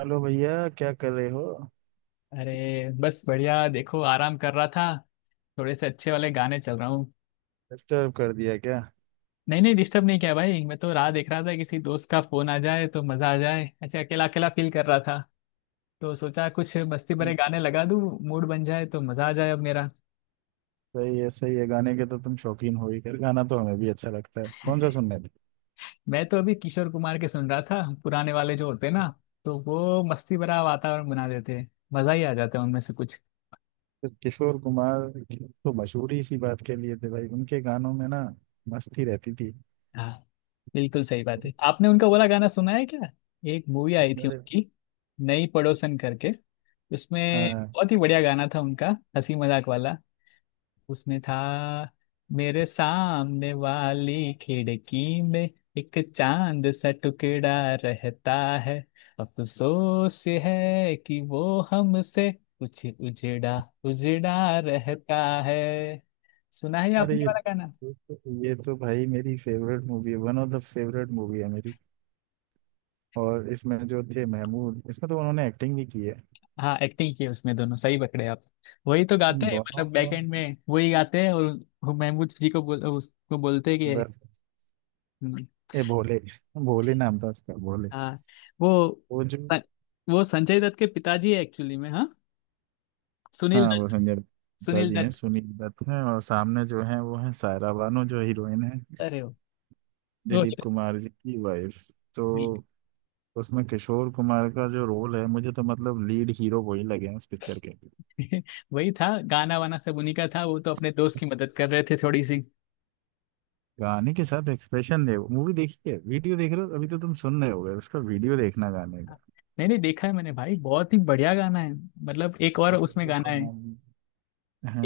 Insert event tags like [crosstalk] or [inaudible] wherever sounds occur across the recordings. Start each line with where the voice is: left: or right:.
right: Hello भैया, क्या कर रहे हो?
left: अरे बस बढ़िया। देखो, आराम कर रहा था। थोड़े से अच्छे वाले गाने चल रहा हूँ।
right: डिस्टर्ब कर दिया क्या?
left: नहीं नहीं, डिस्टर्ब नहीं किया भाई। मैं तो राह देख रहा था किसी दोस्त का फोन आ जाए तो मजा आ जाए। ऐसे अकेला अकेला फील कर रहा था तो सोचा कुछ मस्ती भरे
right: हम्म।
left: गाने लगा दूँ। मूड बन जाए तो मजा आ जाए अब मेरा।
right: सही है, सही है। गाने के तो तुम शौकीन हो ही। खैर, गाना तो हमें भी अच्छा लगता है। कौन सा सुनने थे?
left: मैं तो अभी किशोर कुमार के सुन रहा था, पुराने वाले जो होते ना, तो वो मस्ती भरा वातावरण बना देते हैं। मजा ही आ जाता है उनमें से कुछ।
right: तो किशोर कुमार तो मशहूर ही इसी बात के लिए थे भाई। उनके गानों में ना मस्ती रहती थी।
left: हाँ, बिल्कुल सही बात है। आपने उनका वाला गाना सुना है क्या? एक मूवी आई थी
right: मेरे
left: उनकी, नई पड़ोसन करके। उसमें
right: हाँ।
left: बहुत ही बढ़िया गाना था उनका, हंसी मजाक वाला। उसमें था, मेरे सामने वाली खिड़की में एक चांद सा टुकड़ा रहता है। अफसोस है कि वो हमसे कुछ उजड़ा उजड़ा रहता है। सुना है
right: अरे,
left: आपने
right: ये
left: ये वाला गाना?
right: ये तो भाई मेरी फेवरेट मूवी है। One of the favourite movie है मेरी। और इसमें जो थे महमूद, इसमें तो उन्होंने एक्टिंग भी की है।
left: हाँ, एक्टिंग की है उसमें दोनों। सही पकड़े आप। वही तो गाते
right: इन
left: हैं,
right: दोनों
left: मतलब
right: को।
left: बैक एंड में वही गाते हैं। और वो महमूद जी को बोल, उसको बोलते हैं कि
right: बस बस।
left: हम्म,
right: ये भोले, भोले नाम था उसका। भोले।
left: हाँ, वो
right: वो जो।
left: वो संजय दत्त के पिताजी है एक्चुअली में। हाँ, सुनील
right: हाँ, वो
left: दत्त।
right: संजय दत्ता
left: सुनील
right: जी हैं,
left: दत्त।
right: सुनील दत्त हैं। और सामने जो हैं वो हैं सायरा बानो, जो हीरोइन है।
left: अरे वो
right: दिलीप
left: तो
right: कुमार जी की वाइफ। तो
left: नहीं,
right: उसमें किशोर कुमार का जो रोल है, मुझे तो मतलब लीड हीरो वही लगे हैं उस पिक्चर के।
left: [laughs] वही था। गाना वाना सब उन्हीं का था। वो तो अपने दोस्त की मदद कर रहे थे थोड़ी सी।
right: गाने के साथ एक्सप्रेशन दे। मूवी देखिए, वीडियो देख रहे हो अभी तो? तुम सुन रहे होगे, उसका वीडियो देखना गाने का।
left: नहीं नहीं, देखा है मैंने भाई। बहुत ही बढ़िया गाना है। मतलब एक और उसमें
right: किशोर
left: गाना है,
right: कुमार।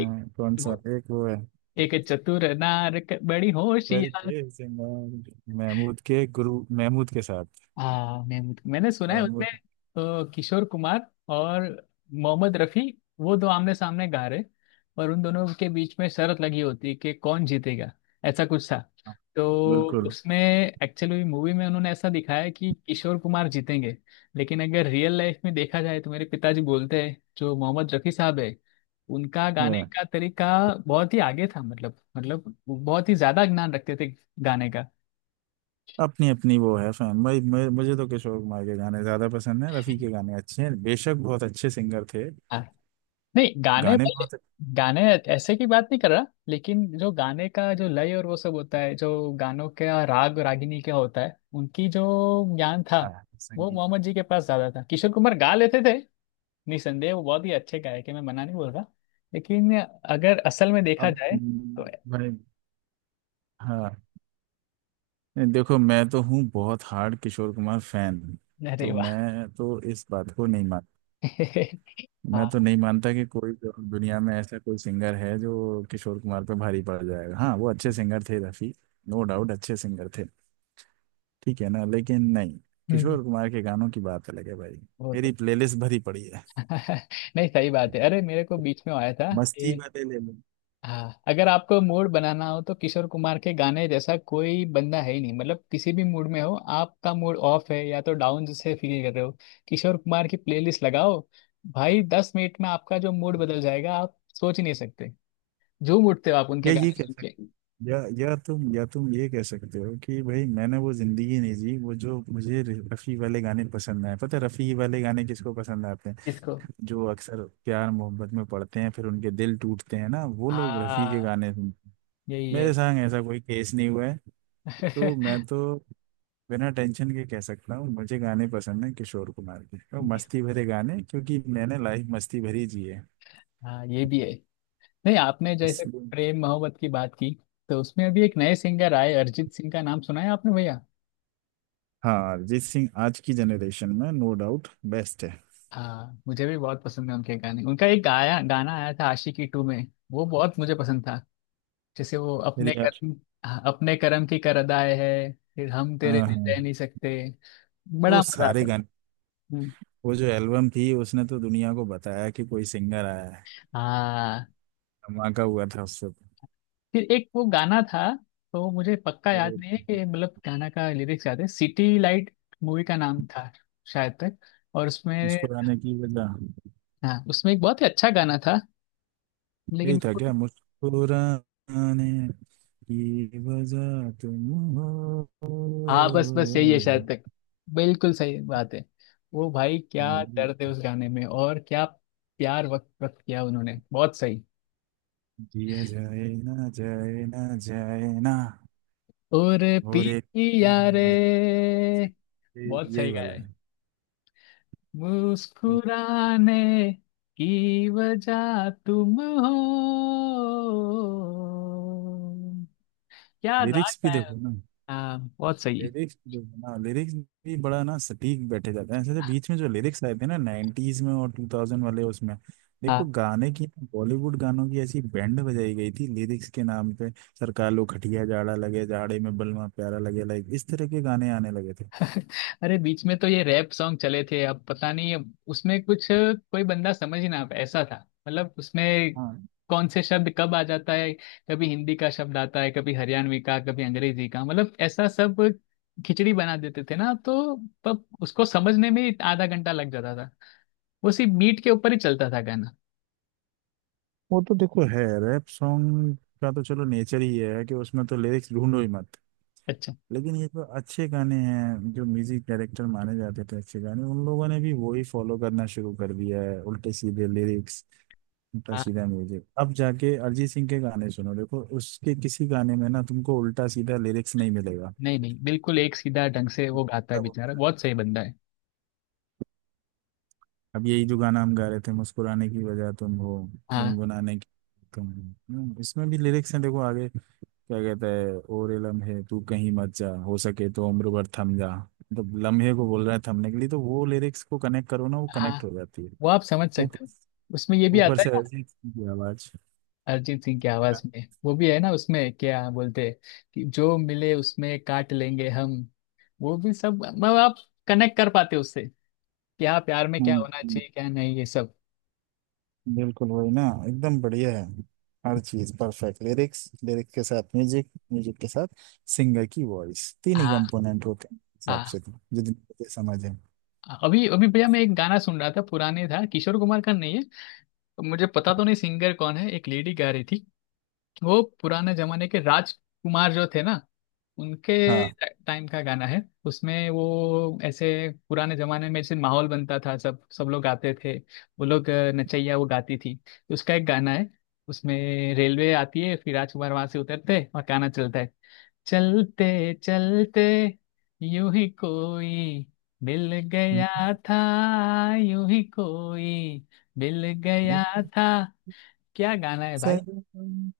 left: एक
right: कौन सा?
left: वो,
right: एक वो है,
left: एक चतुर नार बड़ी होशियार।
right: करके सिंगार, महमूद के गुरु, महमूद के साथ।
left: हाँ, महमूद। मैंने सुना है उसमें
right: महमूद।
left: किशोर कुमार और मोहम्मद रफी, वो दो आमने सामने गा रहे। और उन दोनों के बीच में शर्त लगी होती है कि कौन जीतेगा, ऐसा कुछ था।
right: हाँ,
left: तो
right: बिल्कुल।
left: उसमें एक्चुअली मूवी में उन्होंने ऐसा दिखाया कि किशोर कुमार जीतेंगे। लेकिन अगर रियल लाइफ में देखा जाए तो मेरे पिताजी बोलते हैं, जो मोहम्मद रफी साहब है, उनका गाने
right: हाँ।
left: का तरीका बहुत ही आगे था। मतलब वो बहुत ही ज्यादा ज्ञान रखते थे गाने का।
right: अपनी अपनी वो है फैन भाई। मुझे तो किशोर कुमार के गाने ज्यादा पसंद है। रफ़ी के गाने अच्छे हैं, बेशक बहुत अच्छे सिंगर थे।
left: नहीं गाने
right: गाने
left: भाई,
right: बहुत।
left: गाने ऐसे की बात नहीं कर रहा। लेकिन जो गाने का जो लय और वो सब होता है, जो गानों का राग रागिनी क्या होता है, उनकी जो ज्ञान था,
right: अच्छा है
left: वो
right: संगीत।
left: मोहम्मद जी के पास ज्यादा था। किशोर कुमार गा लेते थे, निसंदेह वो बहुत ही अच्छे गायक है, मैं मना नहीं बोल रहा। लेकिन अगर असल में
right: अब
left: देखा जाए तो,
right: भाई। हाँ। देखो, मैं तो हूँ बहुत हार्ड किशोर कुमार फैन।
left: अरे
right: तो
left: वाह।
right: मैं तो इस बात को नहीं मान।
left: [laughs]
right: मैं
left: हाँ।
right: तो नहीं मानता कि कोई जो दुनिया में ऐसा कोई सिंगर है जो किशोर कुमार पे भारी पड़ जाएगा। हाँ, वो अच्छे सिंगर थे रफ़ी। नो डाउट अच्छे सिंगर थे। ठीक है ना, लेकिन नहीं।
left: हम्म,
right: किशोर कुमार के गानों की बात अलग है भाई।
left: वो तो
right: मेरी प्लेलिस्ट भरी पड़ी है।
left: [laughs] नहीं, सही बात है। अरे मेरे को बीच में आया था।
right: मस्ती वाले ले लो।
left: हाँ, अगर आपको मूड बनाना हो तो किशोर कुमार के गाने जैसा कोई बंदा है ही नहीं। मतलब किसी भी मूड में हो, आपका मूड ऑफ है या तो डाउन जैसे फील कर रहे हो, किशोर कुमार की प्लेलिस्ट लगाओ भाई। 10 मिनट में आपका जो मूड बदल जाएगा आप सोच ही नहीं सकते। झूम उठते हो आप उनके
right: या ये
left: गाने
right: कह
left: सुन
right: सकते
left: के।
right: या तुम ये कह सकते हो कि भाई मैंने वो जिंदगी नहीं जी। वो जो मुझे रफ़ी वाले गाने पसंद आए। पता है रफ़ी वाले गाने किसको पसंद आते हैं?
left: इसको,
right: जो अक्सर प्यार मोहब्बत में पड़ते हैं फिर उनके दिल टूटते हैं ना, वो लोग रफ़ी के
left: हाँ
right: गाने सुनते हैं।
left: यही है।
right: मेरे संग ऐसा कोई केस नहीं हुआ है। तो
left: [laughs]
right: मैं तो बिना टेंशन के कह सकता हूँ मुझे गाने पसंद है किशोर कुमार के और
left: इस-
right: मस्ती भरे गाने, क्योंकि मैंने लाइफ मस्ती भरी जी है।
left: हाँ, ये भी है। नहीं, आपने जैसे
right: इसलिए।
left: प्रेम मोहब्बत की बात की तो उसमें अभी एक नए सिंगर आए, अरिजीत सिंह का नाम सुना है आपने भैया?
right: हाँ, अरिजीत सिंह आज की जनरेशन में नो डाउट बेस्ट है।
left: हाँ, मुझे भी बहुत पसंद है उनके गाने। उनका एक गाया गाना आया था आशिकी 2 में। वो बहुत मुझे पसंद था। जैसे वो
right: मेरी
left: अपने
right: आश-
left: कर्म, हाँ, अपने कर्म की कर अदाए है फिर हम तेरे
right: हाँ,
left: बिन
right: हाँ।
left: रह नहीं सकते। बड़ा
right: वो
left: मजा
right: सारे
left: आता था।
right: गाने।
left: हम्म,
right: वो जो एल्बम थी, उसने तो दुनिया को बताया कि कोई सिंगर आया है।
left: हाँ।
right: धमाका हुआ था उससे तो।
left: फिर एक वो गाना था, तो मुझे पक्का याद नहीं है कि, मतलब गाना का लिरिक्स याद है। सिटी लाइट मूवी का नाम था शायद तक। और उसमें
right: मुस्कुराने की वजह।
left: हाँ, उसमें एक बहुत ही अच्छा गाना था,
right: यही
left: लेकिन,
right: था क्या? मुस्कुराने की वजह तुम हो।
left: हाँ बस बस यही है शायद तक। बिल्कुल सही बात है। वो भाई, क्या दर्द है उस गाने में। और क्या प्यार वक्त वक्त किया उन्होंने। बहुत सही।
right: जिया जाए ना जाए ना जाए ना।
left: और
right: और एक।
left: पिया रे। बहुत
right: यही
left: सही गाया
right: वाला
left: है।
right: है।
left: मुस्कुराने की वजह तुम हो। क्या रात
right: लिरिक्स भी
left: है।
right: देखो ना,
left: हाँ, बहुत सही।
right: लिरिक्स भी देखो ना। लिरिक्स भी बड़ा ना सटीक बैठे जाते हैं, ऐसे जो बीच में जो लिरिक्स आए थे ना 90s में और 2000 वाले, उसमें देखो
left: हाँ।
right: गाने की। बॉलीवुड गानों की ऐसी बैंड बजाई गई थी लिरिक्स के नाम पे। सरकार लो खटिया, जाड़ा लगे जाड़े में बलमा प्यारा लगे, लाइक इस तरह के गाने आने लगे थे।
left: अरे बीच में तो ये रैप सॉन्ग चले थे, अब पता नहीं। अब उसमें कुछ कोई बंदा समझ ही ना पाए ऐसा था। मतलब उसमें
right: हाँ,
left: कौन से शब्द कब आ जाता है, कभी हिंदी का शब्द आता है, कभी हरियाणवी का, कभी अंग्रेजी का, मतलब ऐसा सब खिचड़ी बना देते थे ना। तो तब उसको समझने में ही आधा घंटा लग जाता था। वो सिर्फ बीट के ऊपर ही चलता था गाना।
right: वो तो देखो है, रैप सॉन्ग का तो चलो नेचर ही है कि उसमें तो लिरिक्स ढूंढो ही मत।
left: अच्छा
right: लेकिन ये जो अच्छे गाने हैं, जो म्यूजिक डायरेक्टर माने जाते थे अच्छे गाने, उन लोगों ने भी वही फॉलो करना शुरू कर दिया है, उल्टे सीधे लिरिक्स, उल्टा
left: हाँ।
right: सीधा म्यूजिक। अब जाके अरिजीत सिंह के गाने सुनो, देखो उसके किसी गाने में ना तुमको उल्टा सीधा लिरिक्स नहीं मिलेगा।
left: नहीं नहीं, बिल्कुल एक सीधा ढंग से वो गाता है
right: सब।
left: बेचारा। बहुत सही बंदा है।
right: अब यही जो गाना हम गा रहे थे, मुस्कुराने की वजह तुम हो,
left: हाँ,
right: गुनगुनाने की तुम हो। इसमें भी लिरिक्स हैं, देखो आगे क्या कहता है। ओरे लम्हे तू कहीं मत जा, हो सके तो उम्र भर थम जा। मतलब लम्हे को बोल रहा है थमने के लिए, तो वो लिरिक्स को कनेक्ट करो ना, वो
left: हाँ,
right: कनेक्ट हो जाती है।
left: वो आप समझ सकते हो।
right: ऊपर।
left: उसमें ये भी
right: ऊपर
left: आता
right: से
left: है,
right: ऐसी की आवाज।
left: अरिजीत सिंह की आवाज में वो भी है ना। उसमें क्या बोलते कि जो मिले उसमें काट लेंगे हम। वो भी सब, मतलब आप कनेक्ट कर पाते उससे। क्या प्यार में क्या होना
right: हम्म,
left: चाहिए क्या नहीं, ये सब।
right: बिल्कुल वही ना। एकदम बढ़िया है। हर चीज परफेक्ट, लिरिक्स, लिरिक्स के साथ म्यूजिक, म्यूजिक के साथ सिंगर की वॉइस। तीन ही
left: हाँ,
right: कंपोनेंट होते हैं, इस हिसाब से
left: हाँ,
right: तो जितनी मुझे समझ है।
left: हाँ। अभी अभी भैया मैं एक गाना सुन रहा था पुराने, था किशोर कुमार का नहीं है। मुझे पता तो नहीं सिंगर कौन है, एक लेडी गा रही थी। वो पुराने जमाने के राजकुमार जो थे ना, उनके
right: हाँ।
left: टाइम का गाना है। उसमें वो ऐसे, पुराने जमाने में ऐसे माहौल बनता था, सब सब लोग गाते थे वो लोग। नचैया वो गाती थी। तो उसका एक गाना है, उसमें रेलवे आती है, फिर राजकुमार वहां से उतरते हैं और गाना चलता है: चलते चलते यूं ही कोई मिल गया था, यूं ही कोई मिल गया था। क्या गाना है।
right: सनम।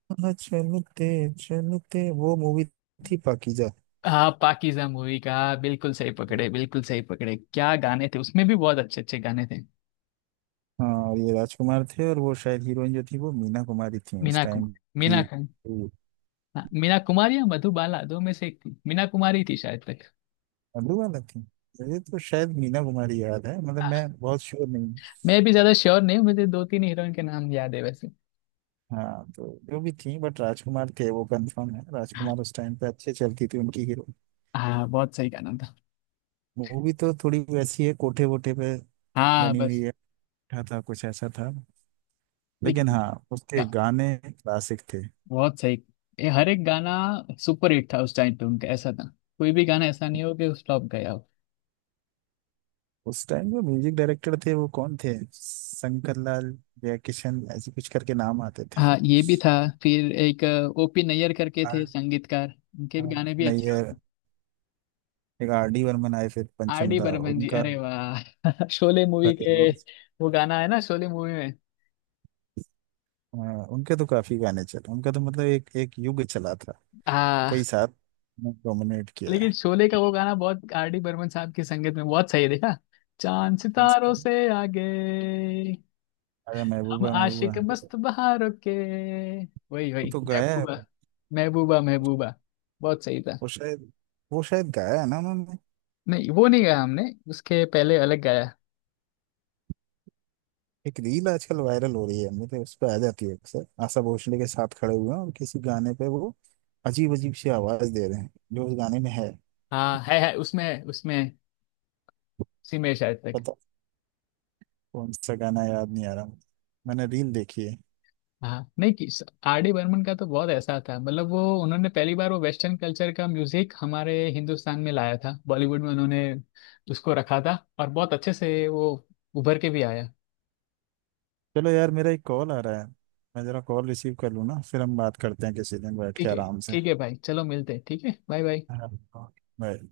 right: चलते चलते वो मूवी थी पाकीजा।
left: हाँ, पाकीज़ा मूवी का। हाँ, बिल्कुल सही पकड़े, बिल्कुल सही पकड़े। क्या गाने थे, उसमें भी बहुत अच्छे अच्छे गाने थे।
right: हाँ, और ये राजकुमार थे और वो शायद हीरोइन जो थी वो मीना कुमारी थी उस
left: मीना
right: टाइम
left: कुमार,
right: की।
left: मीना,
right: हम्म,
left: हाँ, मीना कुमारी या मधुबाला, दो में से एक थी। मीना कुमारी थी शायद तक।
right: अब्रू वाला थी। मुझे तो शायद मीना कुमारी याद है, मतलब
left: हाँ,
right: मैं बहुत श्योर नहीं हूँ।
left: मैं भी ज्यादा श्योर नहीं हूँ। मुझे दो तीन हीरोइन के नाम याद है वैसे।
right: हाँ, तो जो भी थी बट राजकुमार थे वो कंफर्म है।
left: हाँ,
right: राजकुमार उस टाइम पे अच्छे चलती थी उनकी हीरो।
left: हाँ, बहुत सही गाना था।
right: मूवी तो थोड़ी वैसी है, कोठे वोठे पे
left: हाँ
right: बनी हुई
left: बस।
right: है। था कुछ ऐसा था। लेकिन
left: लेकिन
right: हाँ, उसके
left: गा-
right: गाने क्लासिक थे।
left: बहुत सही। ये हर एक गाना सुपर हिट था उस टाइम पे उनका। ऐसा था कोई भी गाना ऐसा नहीं हो कि फ्लॉप गया हो।
right: उस टाइम जो म्यूजिक डायरेक्टर थे वो कौन थे, शंकर लाल जयकिशन ऐसे कुछ करके नाम आते थे।
left: हाँ, ये भी था। फिर एक ओपी नैयर करके थे
right: आर-
left: संगीतकार, उनके
right: हाँ,
left: भी गाने भी
right: नैयर।
left: अच्छे।
right: एक RD बर्मन आए, फिर
left: आर
right: पंचम
left: डी
right: दा।
left: बर्मन जी,
right: उनका।
left: अरे वाह। [laughs] शोले मूवी के,
right: करेलवा।
left: वो गाना है ना शोले मूवी में।
right: हाँ, उनके तो काफी गाने चले। उनका तो मतलब एक एक युग चला था।
left: आ,
right: कई साल। डोमिनेट किया
left: लेकिन
right: है।
left: शोले का वो गाना, बहुत आर डी बर्मन साहब की संगीत में बहुत सही है। देखा, चांद
right: कौन
left: सितारों
right: सा?
left: से आगे,
right: अरे,
left: हम
right: महबूबा
left: आशिक
right: महबूबा।
left: मस्त बहारों के। वही
right: वो
left: वही।
right: तो गाया
left: महबूबा,
right: है।
left: महबूबा महबूबा। बहुत सही था।
right: वो शायद वो शायद गाया है ना उन्होंने।
left: नहीं वो नहीं गाया हमने, उसके पहले अलग गाया।
right: एक रील आजकल वायरल हो रही है, मुझे उस पर आ जाती है अक्सर। आशा भोसले के साथ खड़े हुए हैं और किसी गाने पे वो अजीब अजीब सी आवाज दे रहे हैं जो उस गाने में है।
left: हाँ, है उसमें उसमें उसी में शायद।
right: पता। कौन सा गाना याद नहीं आ रहा मुझे। मैंने रील देखी है।
left: हाँ, नहीं कि आर डी बर्मन का तो बहुत ऐसा था। मतलब वो उन्होंने पहली बार वो वेस्टर्न कल्चर का म्यूजिक हमारे हिंदुस्तान में लाया था बॉलीवुड में। उन्होंने उसको रखा था और बहुत अच्छे से वो उभर के भी आया।
right: चलो यार, मेरा एक कॉल आ रहा है। मैं जरा कॉल रिसीव कर लूँ ना, फिर हम बात करते हैं किसी दिन बैठ के
left: ठीक है।
right: आराम से।
left: ठीक है भाई, चलो मिलते हैं। ठीक है, बाय बाय।
right: हाँ। बाय।